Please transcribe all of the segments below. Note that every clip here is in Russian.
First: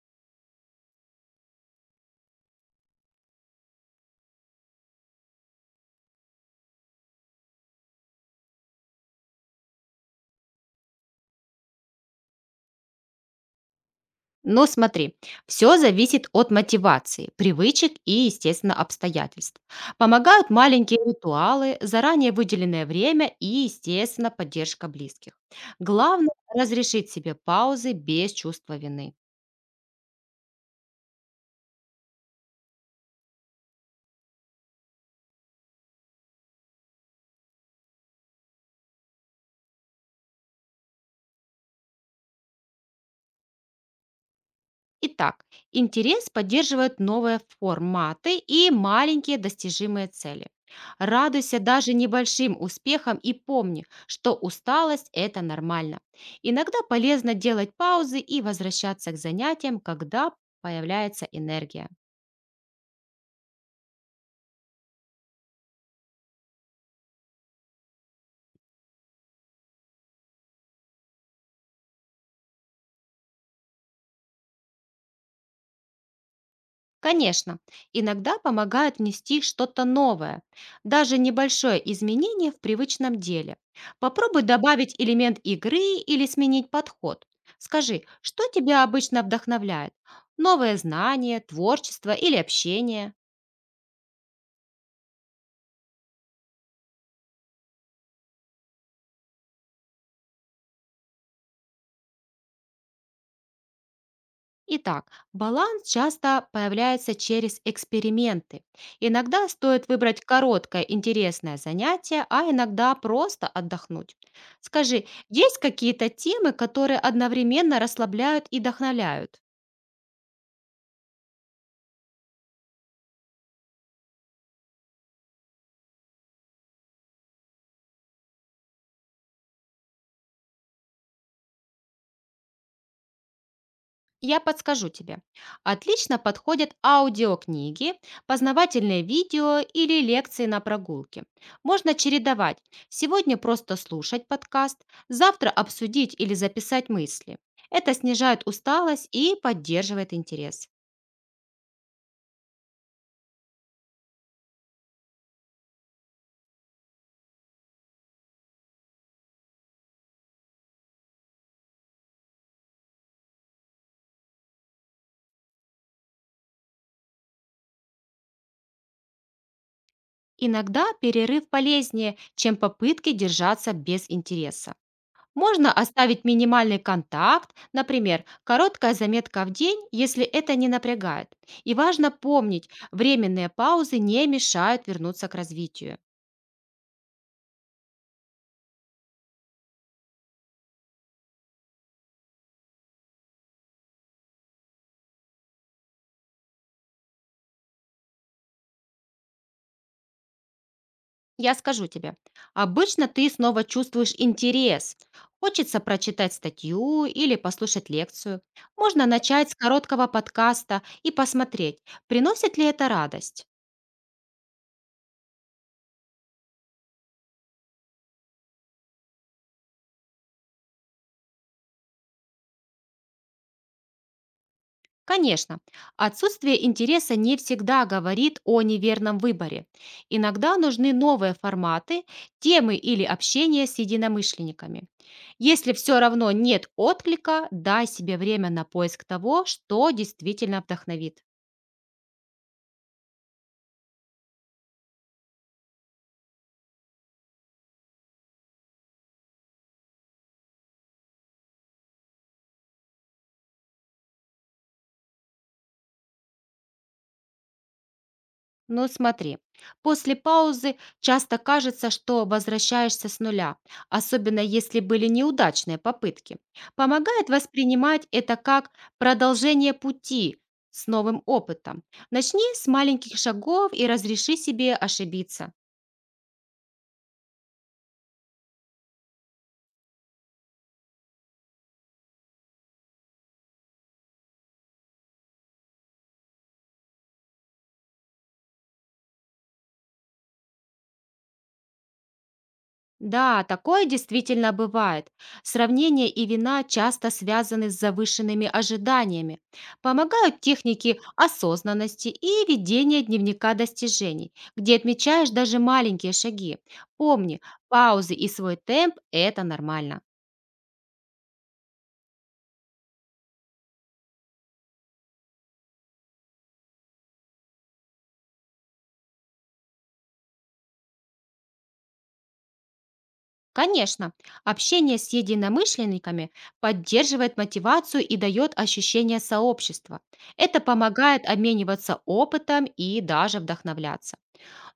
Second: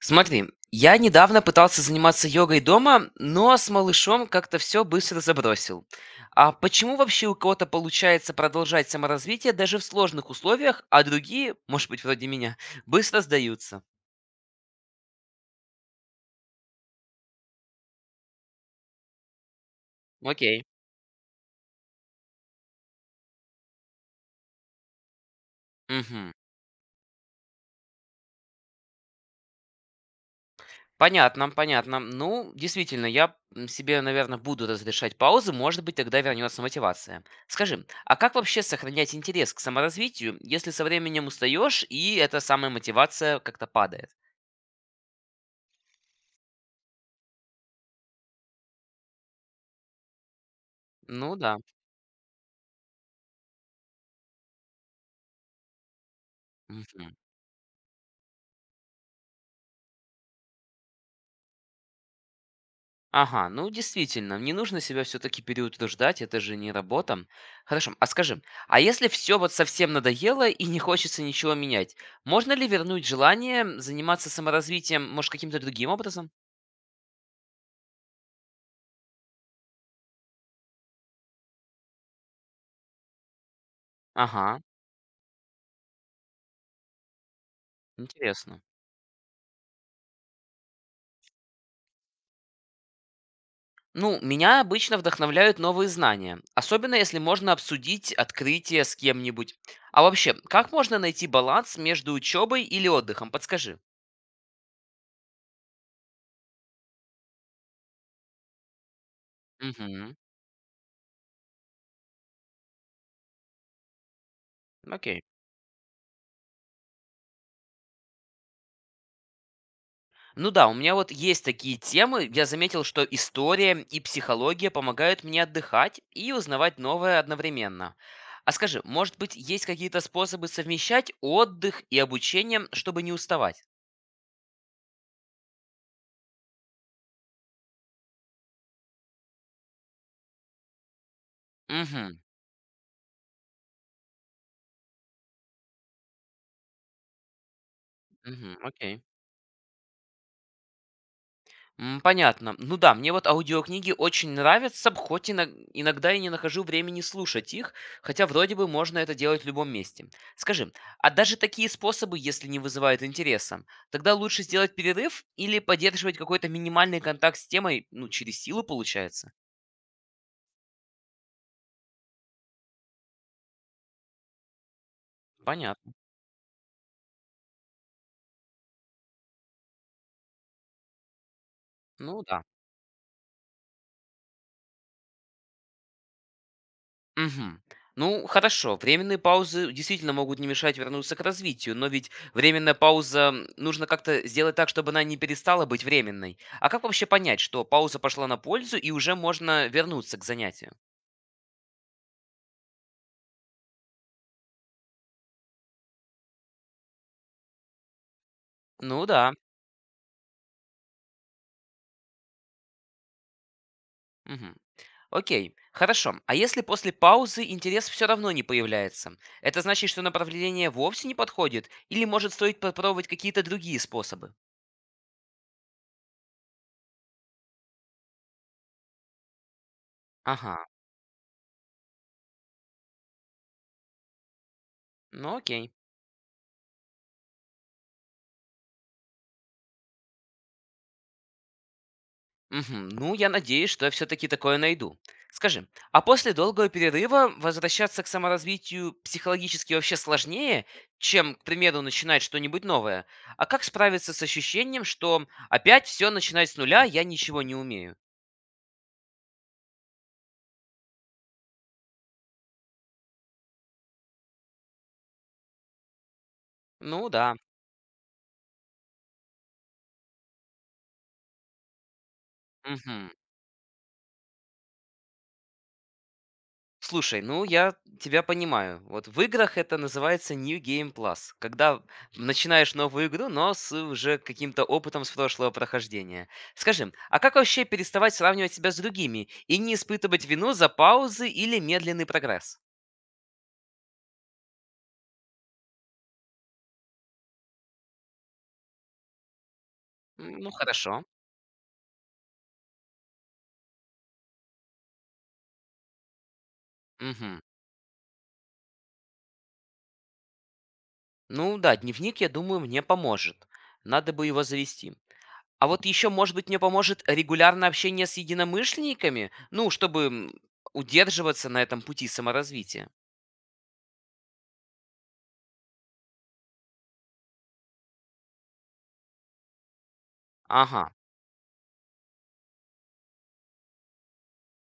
Смотри, я недавно пытался заниматься йогой дома, но с малышом как-то все быстро забросил. А почему вообще у кого-то получается продолжать саморазвитие даже в сложных условиях, а другие, может быть, вроде меня, быстро сдаются? Но смотри, все зависит от мотивации, привычек и, естественно, обстоятельств. Помогают Окей. маленькие ритуалы, заранее выделенное время и, естественно, поддержка близких. Мгм. Главное– разрешить себе паузы без чувства вины. Понятно, понятно. Ну, действительно, себе, наверное, буду разрешать паузы, может быть, тогда вернется мотивация. Скажи, а как вообще сохранять интерес к саморазвитию, если со временем устаешь и эта самая мотивация как-то падает? Итак, интерес поддерживают новые форматы и маленькие достижимые цели. Ну да. Радуйся даже небольшим успехам и помни, что усталость– это нормально. Иногда Мгм. полезно делать паузы и возвращаться к занятиям, когда появляется энергия. Ага, ну действительно, не нужно себя все-таки переутруждать, это же не работа. Хорошо, а скажи, а если все вот совсем надоело и не хочется ничего менять, можно ли вернуть желание заниматься саморазвитием, может, каким-то другим образом? Конечно, иногда помогает внести что-то новое, даже небольшое изменение в привычном деле. Попробуй Ага, добавить элемент игры или сменить подход. Скажи, что интересно. тебя обычно вдохновляет? Новое знание, творчество или общение? Ну, меня обычно вдохновляют новые знания, особенно если можно обсудить открытие с кем-нибудь. А вообще, как можно найти баланс между учебой или отдыхом? Подскажи. Итак, баланс часто появляется через эксперименты. Иногда стоит Угу, выбрать короткое интересное занятие, а иногда просто отдохнуть. Скажи, окей. есть какие-то темы, которые одновременно расслабляют и вдохновляют? Ну да, у меня вот есть такие темы. Я заметил, что история и психология помогают мне отдыхать и узнавать новое одновременно. А скажи, может быть, есть какие-то способы совмещать отдых и обучение, чтобы не уставать? Я подскажу тебе. Отлично подходят аудиокниги, познавательные видео или лекции на прогулке. Можно Угу, чередовать. Сегодня просто слушать подкаст, завтра обсудить или записать мысли. Это снижает угу, окей. усталость и поддерживает интерес. Понятно. Ну да, мне вот аудиокниги очень нравятся, хоть иногда и не нахожу времени слушать их, хотя вроде бы можно это делать в любом месте. Скажи, а даже такие способы, если не вызывают интереса, тогда лучше сделать перерыв или поддерживать какой-то минимальный контакт с темой, ну, через силу получается? Иногда перерыв полезнее, чем попытки держаться без интереса. Можно Понятно. оставить минимальный контакт, например, короткая заметка в день, если это не напрягает. И важно Ну да. помнить, временные паузы не мешают вернуться к развитию. Мгм. Ну, хорошо, временные паузы действительно могут не мешать вернуться к развитию, но ведь нужно как-то сделать так, чтобы она не перестала быть временной. А как вообще понять, что пауза пошла на пользу и уже можно вернуться к занятию? Я скажу тебе, обычно ты снова чувствуешь интерес. Хочется прочитать статью или послушать лекцию. Можно Ну да. начать с короткого подкаста и посмотреть, приносит ли это радость. Мгм. Окей, хорошо. А если после паузы интерес все равно не появляется? Это значит, что направление вовсе не подходит? Или может стоит попробовать какие-то другие способы? Конечно, отсутствие интереса не всегда говорит о неверном выборе. Иногда Ага, нужны новые форматы, темы или общение с единомышленниками. ну окей. Если все равно нет отклика, дай себе время на поиск того, что действительно вдохновит. Мгм. Ну, я надеюсь, что я все-таки такое найду. Скажи, а после долгого перерыва возвращаться к саморазвитию психологически вообще сложнее, чем, к примеру, начинать что-нибудь новое? А как справиться с ощущением, что опять все начинать с нуля, я ничего не умею? Ну смотри, после паузы часто кажется, что возвращаешься с нуля, особенно если были неудачные попытки. Ну Помогает да. воспринимать это как продолжение пути с новым опытом. Начни с Мгм. маленьких шагов и разреши себе ошибиться. Слушай, ну я тебя понимаю. Вот в играх это называется New Game Plus, когда начинаешь новую игру, но с уже каким-то опытом с прошлого прохождения. Скажи, а как вообще переставать сравнивать себя с другими и не испытывать вину за паузы или медленный прогресс? Да, такое действительно бывает. Сравнение и вина часто связаны с завышенными ожиданиями. Помогают Ну техники хорошо. осознанности и ведения дневника достижений, где отмечаешь даже маленькие шаги. Мгм. Помни, паузы и свой темп– это нормально. Ну да, дневник, я думаю, мне поможет. Надо бы его завести. А вот еще, может быть, мне поможет регулярное общение с единомышленниками, ну, чтобы удерживаться на этом пути саморазвития. Конечно, общение с единомышленниками поддерживает мотивацию и дает ощущение сообщества. Это Ага. помогает обмениваться опытом и даже вдохновляться.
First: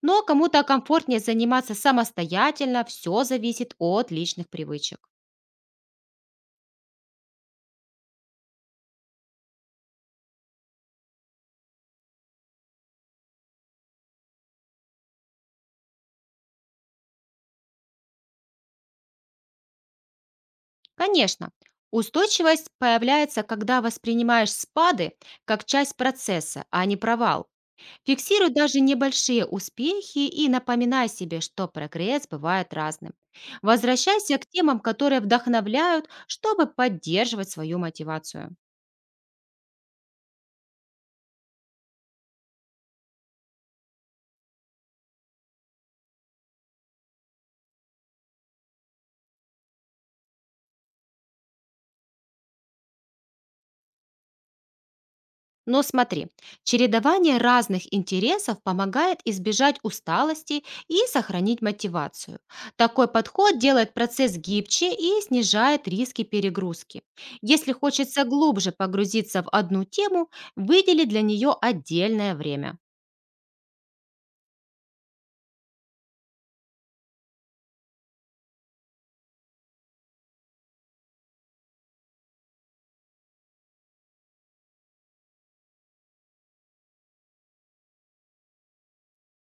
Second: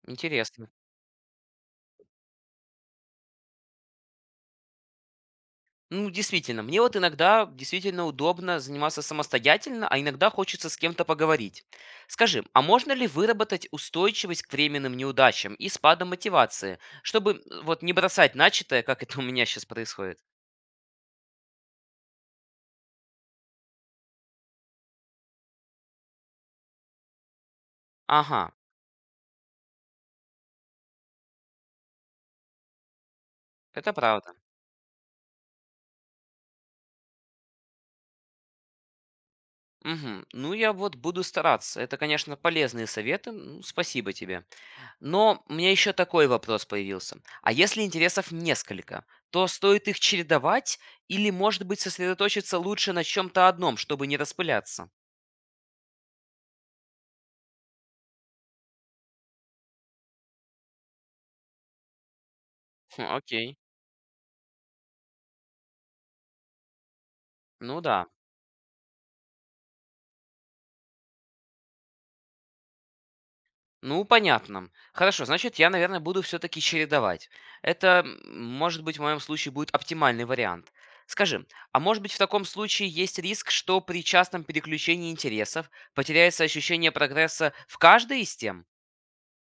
Но кому-то Интересно. комфортнее заниматься самостоятельно, все зависит от личных привычек. Ну, действительно, мне вот иногда действительно удобно заниматься самостоятельно, а иногда хочется с кем-то поговорить. Скажи, а можно ли выработать устойчивость к временным неудачам и спадам мотивации, чтобы вот не бросать начатое, как это у меня сейчас происходит? Конечно, устойчивость появляется, когда воспринимаешь спады как часть процесса, а не провал. Ага, Фиксируй даже небольшие успехи и напоминай себе, что прогресс бывает разным. это правда. Возвращайся к темам, которые вдохновляют, чтобы поддерживать свою мотивацию. Мгм. Ну, я вот буду стараться. Это, конечно, полезные советы. Ну, спасибо тебе. Но у меня еще такой вопрос появился. А если интересов несколько, то стоит их чередовать или, может быть, сосредоточиться лучше на чем-то одном, чтобы не распыляться? Но смотри, чередование разных интересов помогает избежать усталости и сохранить мотивацию. Хм, Такой окей. подход делает процесс гибче и снижает риски перегрузки. Если Ну да. хочется глубже погрузиться в одну тему, выдели для нее отдельное время. Ну, понятно. Хорошо, значит, я, наверное, буду все-таки чередовать. Может быть, в моем случае будет оптимальный вариант. Скажи, а может быть в таком случае есть риск, что при частном переключении интересов потеряется ощущение прогресса в каждой из тем?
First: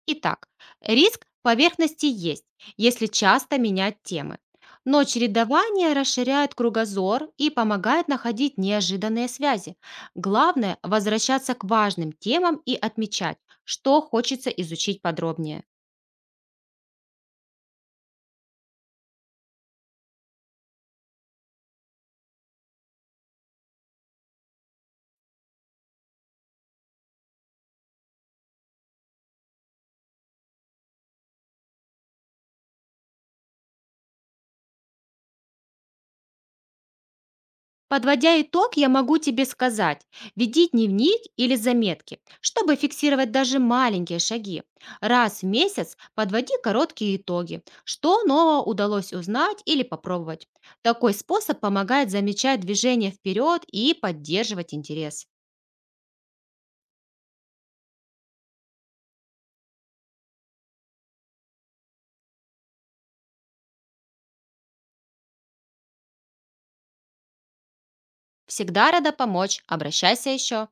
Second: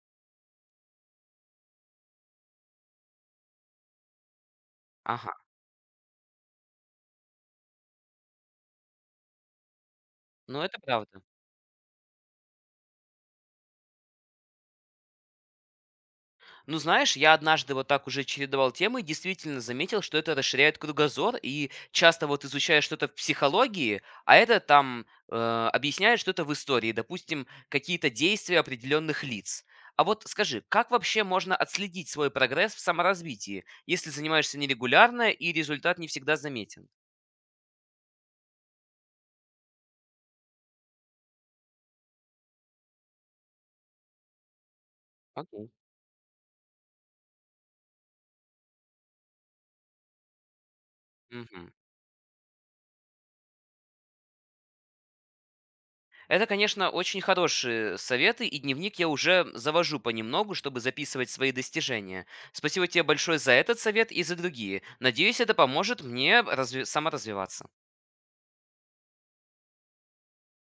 Итак, риск поверхности есть, если часто менять темы. Но Ага, чередование расширяет кругозор и помогает находить неожиданные связи. ну это Главное– правда. возвращаться к важным темам и отмечать, что хочется изучить подробнее. Ну, знаешь, я однажды вот так уже чередовал темы и действительно заметил, что это расширяет кругозор, и часто вот изучаешь что-то в психологии, а это там объясняет что-то в истории, допустим, какие-то действия определенных лиц. А вот скажи, как вообще можно отследить свой прогресс в саморазвитии, если занимаешься нерегулярно и результат не всегда заметен? Подводя итог, я могу тебе сказать, веди дневник или заметки, чтобы фиксировать даже маленькие шаги. Раз в Окей. месяц подводи короткие итоги, что нового удалось узнать или попробовать. Такой способ Мгм. помогает замечать движение вперед и поддерживать интерес. Это, конечно, очень хорошие советы, и дневник я уже завожу понемногу, чтобы записывать свои достижения. Спасибо тебе большое за этот совет и за другие. Надеюсь, это поможет мне саморазвиваться. Всегда рада помочь, обращайся еще.